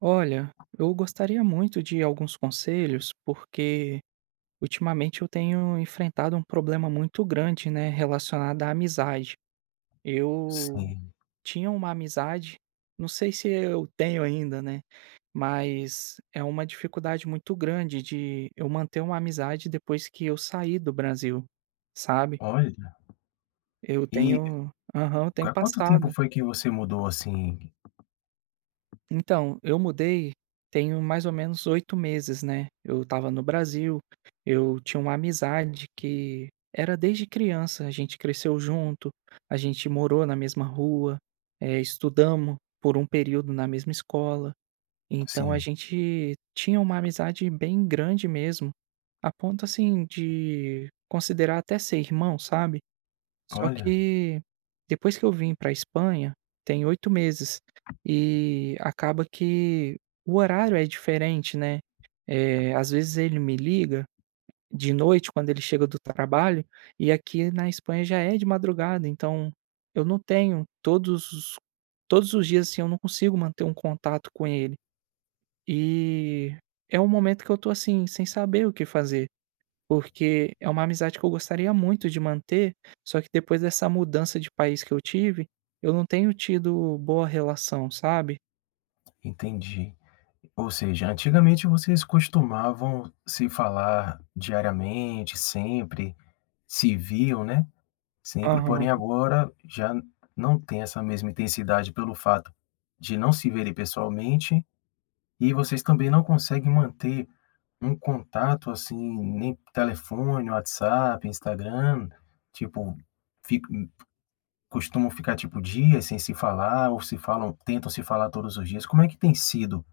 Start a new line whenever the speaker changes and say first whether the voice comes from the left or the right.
right: Olha, eu gostaria muito de alguns conselhos, porque ultimamente eu tenho enfrentado um problema muito grande, né, relacionado à amizade. Eu
left: Sim,
right: tinha uma amizade, não sei se eu tenho ainda, né, mas é uma dificuldade muito grande de eu manter uma amizade depois que eu saí do Brasil, sabe?
left: olha,
right: Eu
left: e
right: tenho, aham, eu tenho
left: há quanto tempo
right: passado.
left: foi que você mudou assim?
right: Então, eu mudei tenho mais ou menos 8 meses, né. Eu estava no Brasil, eu tinha uma amizade que era desde criança, a gente cresceu junto, a gente morou na mesma rua, estudamos por um período na mesma escola, então a
left: Sim,
right: gente tinha uma amizade bem grande mesmo, a ponto, assim, de considerar até ser irmão, sabe. Só
left: olha,
right: que depois que eu vim pra Espanha, tem 8 meses, e acaba que o horário é diferente, né. Às vezes ele me liga de noite quando ele chega do trabalho, e aqui na Espanha já é de madrugada, então eu não tenho todos os dias, assim, eu não consigo manter um contato com ele. E é um momento que eu tô, assim, sem saber o que fazer. Porque é uma amizade que eu gostaria muito de manter, só que depois dessa mudança de país que eu tive, eu não tenho tido boa relação, sabe.
left: entendi. Ou seja, antigamente vocês costumavam se falar diariamente, sempre, se viam, né, sempre,
right: Aham.
left: porém agora já não tem essa mesma intensidade pelo fato de não se verem pessoalmente e vocês também não conseguem manter um contato assim, nem telefone, WhatsApp, Instagram, tipo, fi costumam ficar, tipo, dias sem se falar ou se falam tentam se falar todos os dias? Como é que tem sido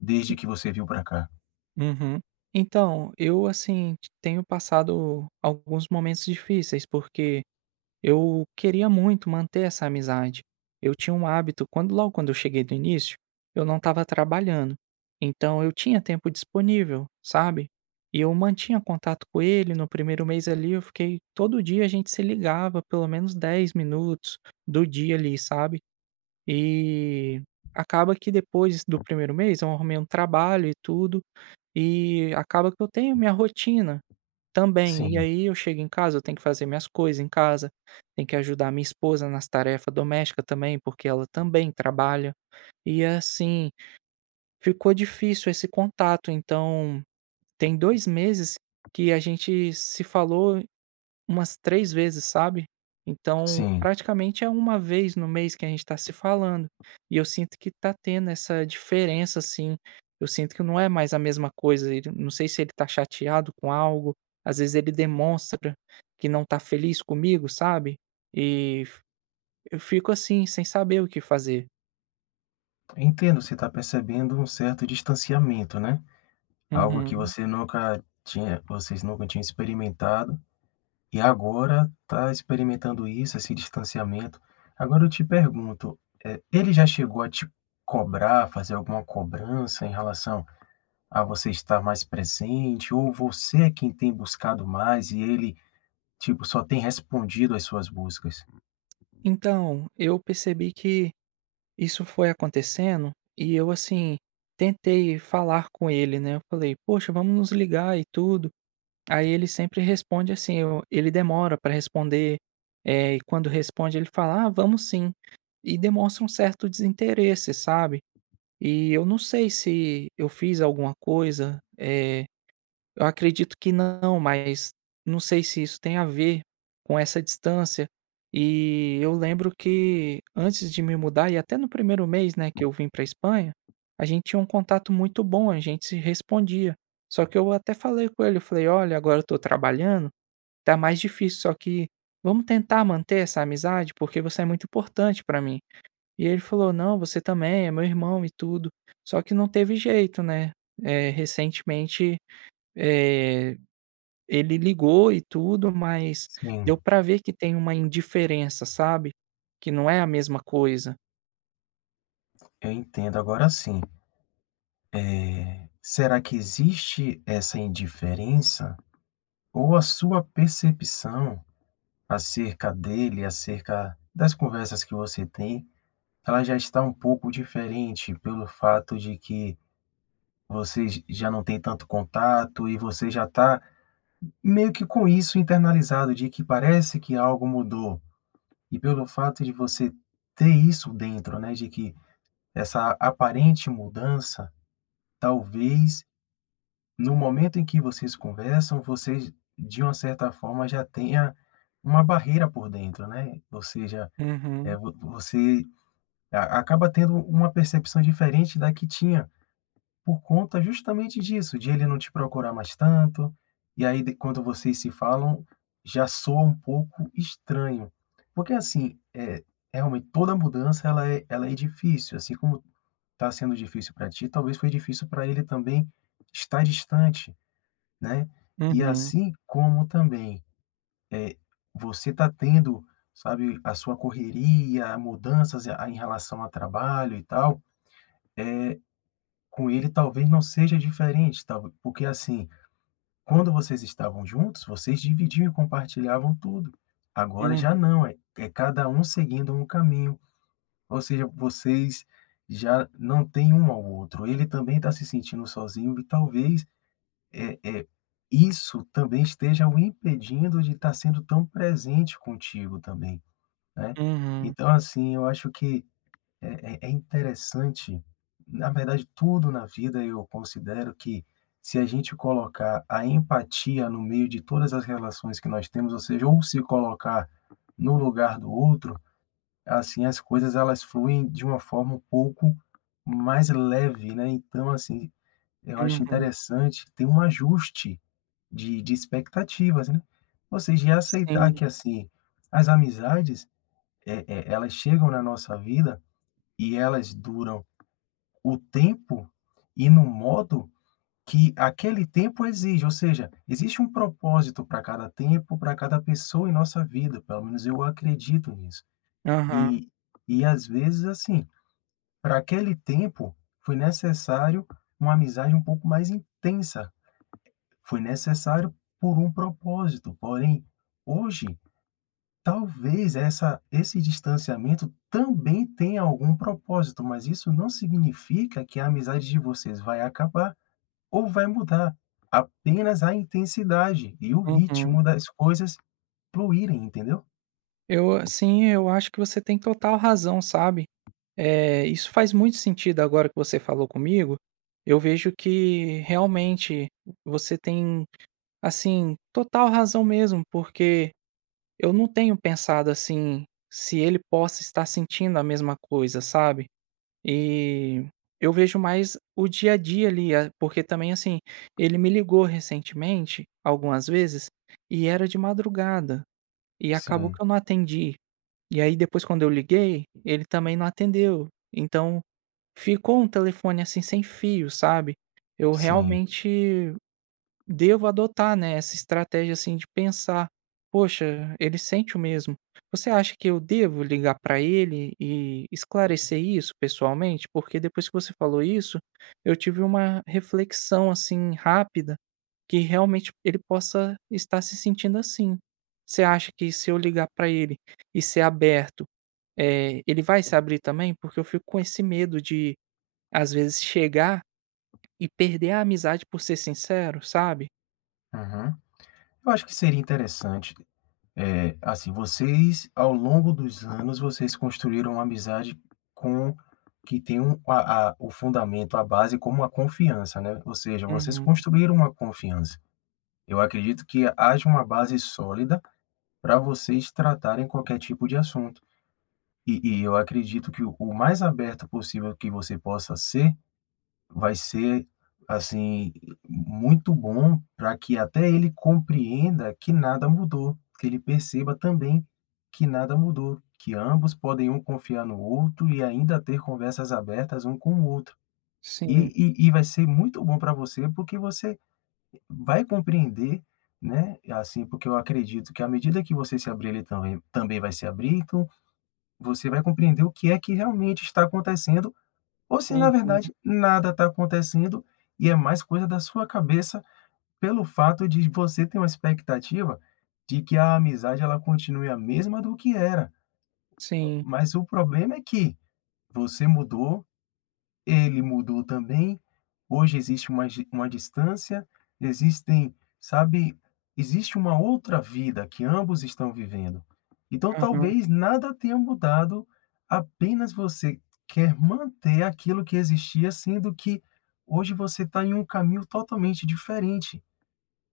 left: desde que você veio para cá?
right: Uhum. Então, eu, assim, tenho passado alguns momentos difíceis, porque eu queria muito manter essa amizade. Eu tinha um hábito quando logo quando eu cheguei do início, eu não estava trabalhando. Então eu tinha tempo disponível, sabe? E eu mantinha contato com ele. No primeiro mês ali, eu fiquei todo dia a gente se ligava pelo menos 10 minutos do dia ali, sabe? E acaba que depois do primeiro mês eu arrumei um trabalho e tudo, e acaba que eu tenho minha rotina. Também, e
left: Sim,
right: aí eu chego em casa, eu tenho que fazer minhas coisas em casa, tenho que ajudar minha esposa nas tarefas domésticas também, porque ela também trabalha. E assim, ficou difícil esse contato, então tem 2 meses que a gente se falou umas 3 vezes, sabe. Então,
left: sim.
right: praticamente é uma vez no mês que a gente está se falando, e eu sinto que tá tendo essa diferença, assim, eu sinto que não é mais a mesma coisa, ele não sei se ele tá chateado com algo, às vezes ele demonstra que não tá feliz comigo, sabe. E f eu fico assim, sem saber o que fazer.
left: Entendo, você está percebendo um certo distanciamento, né. Algo que
right: Uhum.
left: você nunca tinha Vocês nunca tinham experimentado e agora tá experimentando isso, esse distanciamento. Agora eu te pergunto, ele já chegou a te cobrar, fazer alguma cobrança em relação a você estar mais presente ou você é quem tem buscado mais e ele tipo, só tem respondido às suas buscas.
right: Então, eu percebi que isso foi acontecendo, e eu, assim, tentei falar com ele, né, eu falei: "Poxa, vamos nos ligar e tudo". Aí ele sempre responde assim, eu ele demora para responder, e quando responde ele fala: "Ah, vamos sim", e demonstra um certo desinteresse, sabe. E eu não sei se eu fiz alguma coisa, eu acredito que não, mas não sei se isso tem a ver com essa distância. E eu lembro que antes de me mudar e até no primeiro mês, né, que eu vim pra Espanha, a gente tinha um contato muito bom, a gente se respondia. Só que eu até falei com ele, eu falei: "Olha, agora eu tô trabalhando, tá mais difícil, só que vamos tentar manter essa amizade, porque você é muito importante para mim". E ele falou: "Não, você também, é meu irmão e tudo". Só que não teve jeito, né. Recentemente, eh ele ligou e tudo, mas
left: Sim,
right: deu pra ver que tem uma indiferença, sabe, que não é a mesma coisa.
left: eu entendo. Agora sim, será que existe essa indiferença ou a sua percepção acerca dele, acerca das conversas que você tem, ela já está um pouco diferente pelo fato de que vocês já não tem tanto contato e você já está meio que com isso internalizado, de que parece que algo mudou. E pelo fato de você ter isso dentro, né, de que essa aparente mudança, talvez no momento em que vocês conversam, vocês de uma certa forma já tenha uma barreira por dentro, né? Ou seja, é,
right: Uhum,
left: você acaba tendo uma percepção diferente da que tinha por conta justamente disso, de ele não te procurar mais tanto, e aí quando vocês se falam, já soa um pouco estranho. Porque assim, é, realmente toda mudança ela é difícil, assim como tá sendo difícil para ti, talvez foi difícil para ele também estar distante, né? E
right: uhum,
left: assim como também, eh, você tá tendo, sabe, a sua correria, mudanças a em relação ao trabalho e tal, com ele talvez não seja diferente, tal porque assim, quando vocês estavam juntos, vocês dividiam e compartilhavam tudo. Agora
right: hum,
left: já não, é cada um seguindo um caminho. Ou seja, vocês já não têm um ao outro. Ele também está se sentindo sozinho e talvez, é eh, isso também esteja o impedindo de estar sendo tão presente contigo também, né.
right: uhum,
left: Então, assim, eu acho que é interessante na verdade, tudo na vida eu considero que se a gente colocar a empatia no meio de todas as relações que nós temos, ou seja, ou se colocar no lugar do outro, assim, as coisas elas fluem de uma forma um pouco mais leve, né, então, assim, eu acho
right: uhum.
left: interessante ter um ajuste de expectativas, né. Ou seja, e aceitar
right: Sim,
left: que, assim, as amizades, elas chegam na nossa vida e elas duram o tempo e no modo que aquele tempo exige, ou seja, existe um propósito para cada tempo, para cada pessoa em nossa vida, pelo menos eu acredito nisso.
right: aham,
left: E e às vezes, assim, para aquele tempo, foi necessário uma amizade um pouco mais intensa, foi necessário por um propósito, porém, hoje, talvez essa esse distanciamento também tenha algum propósito, mas isso não significa que a amizade de vocês vai acabar ou vai mudar, apenas a intensidade e o
right: uhum.
left: ritmo das coisas fluírem, entendeu?
right: Eu assim, eu acho que você tem total razão, sabe. Isso faz muito sentido agora que você falou comigo, eu vejo que realmente você tem, assim, total razão mesmo, porque eu não tenho pensado, assim, se ele possa estar sentindo a mesma coisa, sabe. E eu vejo mais o dia a dia ali, a porque também, assim, ele me ligou recentemente, algumas vezes, e era de madrugada, e acabou
left: Sim,
right: que eu não atendi. E aí depois quando eu liguei, ele também não atendeu, então ficou um telefone, assim, sem fio, sabe. Eu
left: sim.
right: realmente devo adotar, né, essa estratégia, assim, de pensar: "Poxa, ele sente o mesmo". Você acha que eu devo ligar para ele e esclarecer isso pessoalmente? Porque depois que você falou isso, eu tive uma reflexão, assim, rápida, que realmente ele possa estar se sentindo assim. Você acha que se eu ligar para ele e ser aberto, ele vai se abrir também? Porque eu fico com esse medo de, às vezes, chegar e perder a amizade por ser sincero, sabe?
left: Uhum. Eu acho que seria interessante. É, assim, vocês ao longo dos anos, vocês construíram uma amizade com que tem um a o fundamento, a base como a confiança, né, ou seja, vocês
right: Uhum.
left: construíram uma confiança. Eu acredito que haja uma base sólida para vocês tratarem qualquer tipo de assunto. E eu acredito que o mais aberto possível que você possa ser, vai ser, assim, muito bom para que até ele compreenda que nada mudou, que ele perceba também que nada mudou, que ambos podem um confiar no outro e ainda ter conversas abertas um com o outro. E
right: Sim.
left: e vai ser muito bom para você, porque você vai compreender, né, assim, porque eu acredito que à medida que você se abrir, ele também vai se abrir, então você vai compreender o que é que realmente está acontecendo ou se na
right: Uhum.
left: verdade nada está acontecendo e é mais coisa da sua cabeça pelo fato de você ter uma expectativa de que a amizade ela continue a mesma do que era.
right: Sim.
left: Mas o problema é que você mudou, ele mudou também. Hoje existe uma distância, existem, sabe, existe uma outra vida que ambos estão vivendo. Então
right: Aham.
left: talvez nada tenha mudado, apenas você quer manter aquilo que existia, sendo que hoje você está em um caminho totalmente diferente.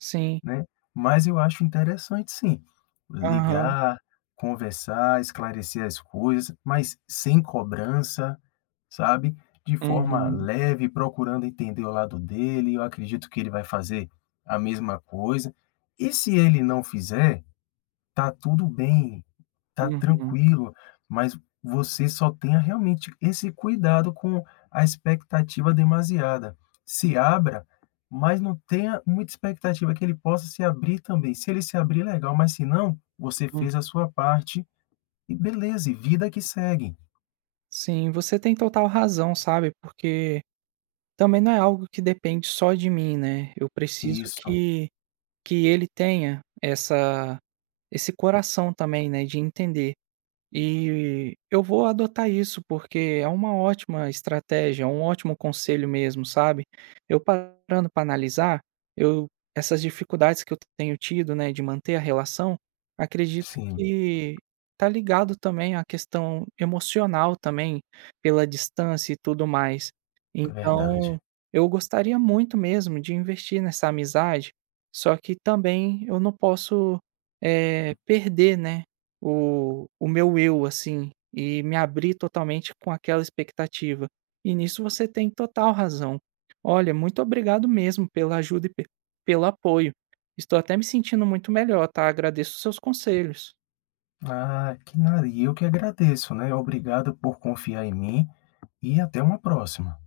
right: Sim.
left: Né, mas eu acho interessante sim,
right: Aham.
left: ligar, conversar, esclarecer as coisas, mas sem cobrança, sabe, de forma
right: Uhum.
left: leve, procurando entender o lado dele, eu acredito que ele vai fazer a mesma coisa, e se ele não fizer, tá tudo bem, tá
right: Uhum.
left: tranquilo, mas você só tenha realmente esse cuidado com a expectativa demasiada. Se abra, mas não tenha muita expectativa que ele possa se abrir também. Se ele se abrir, legal, mas se não, você
right: Hum.
left: fez a sua parte e beleza, e vida que segue.
right: Sim, você tem total razão, sabe, porque também não é algo que depende só de mim, né, eu preciso
left: Isso,
right: que ele tenha essa esse coração também, né, de entender. E eu vou adotar isso, porque é uma ótima estratégia, é um ótimo conselho mesmo, sabe. Eu parando para analisar, eu essas dificuldades que eu tenho tido, né, de manter a relação, acredito
left: sim,
right: que tá ligado também à questão emocional também, pela distância e tudo mais.
left: é verdade.
right: Então, eu gostaria muito mesmo de investir nessa amizade, só que também eu não posso, perder, né, o meu eu, assim, e me abrir totalmente com aquela expectativa. E nisso você tem total razão. Olha, muito obrigado mesmo pela ajuda e pe pelo apoio. Estou até me sentindo muito melhor, tá, agradeço os seus conselhos.
left: Ah, que nada, e eu que agradeço, né? Obrigado por confiar em mim e até uma próxima.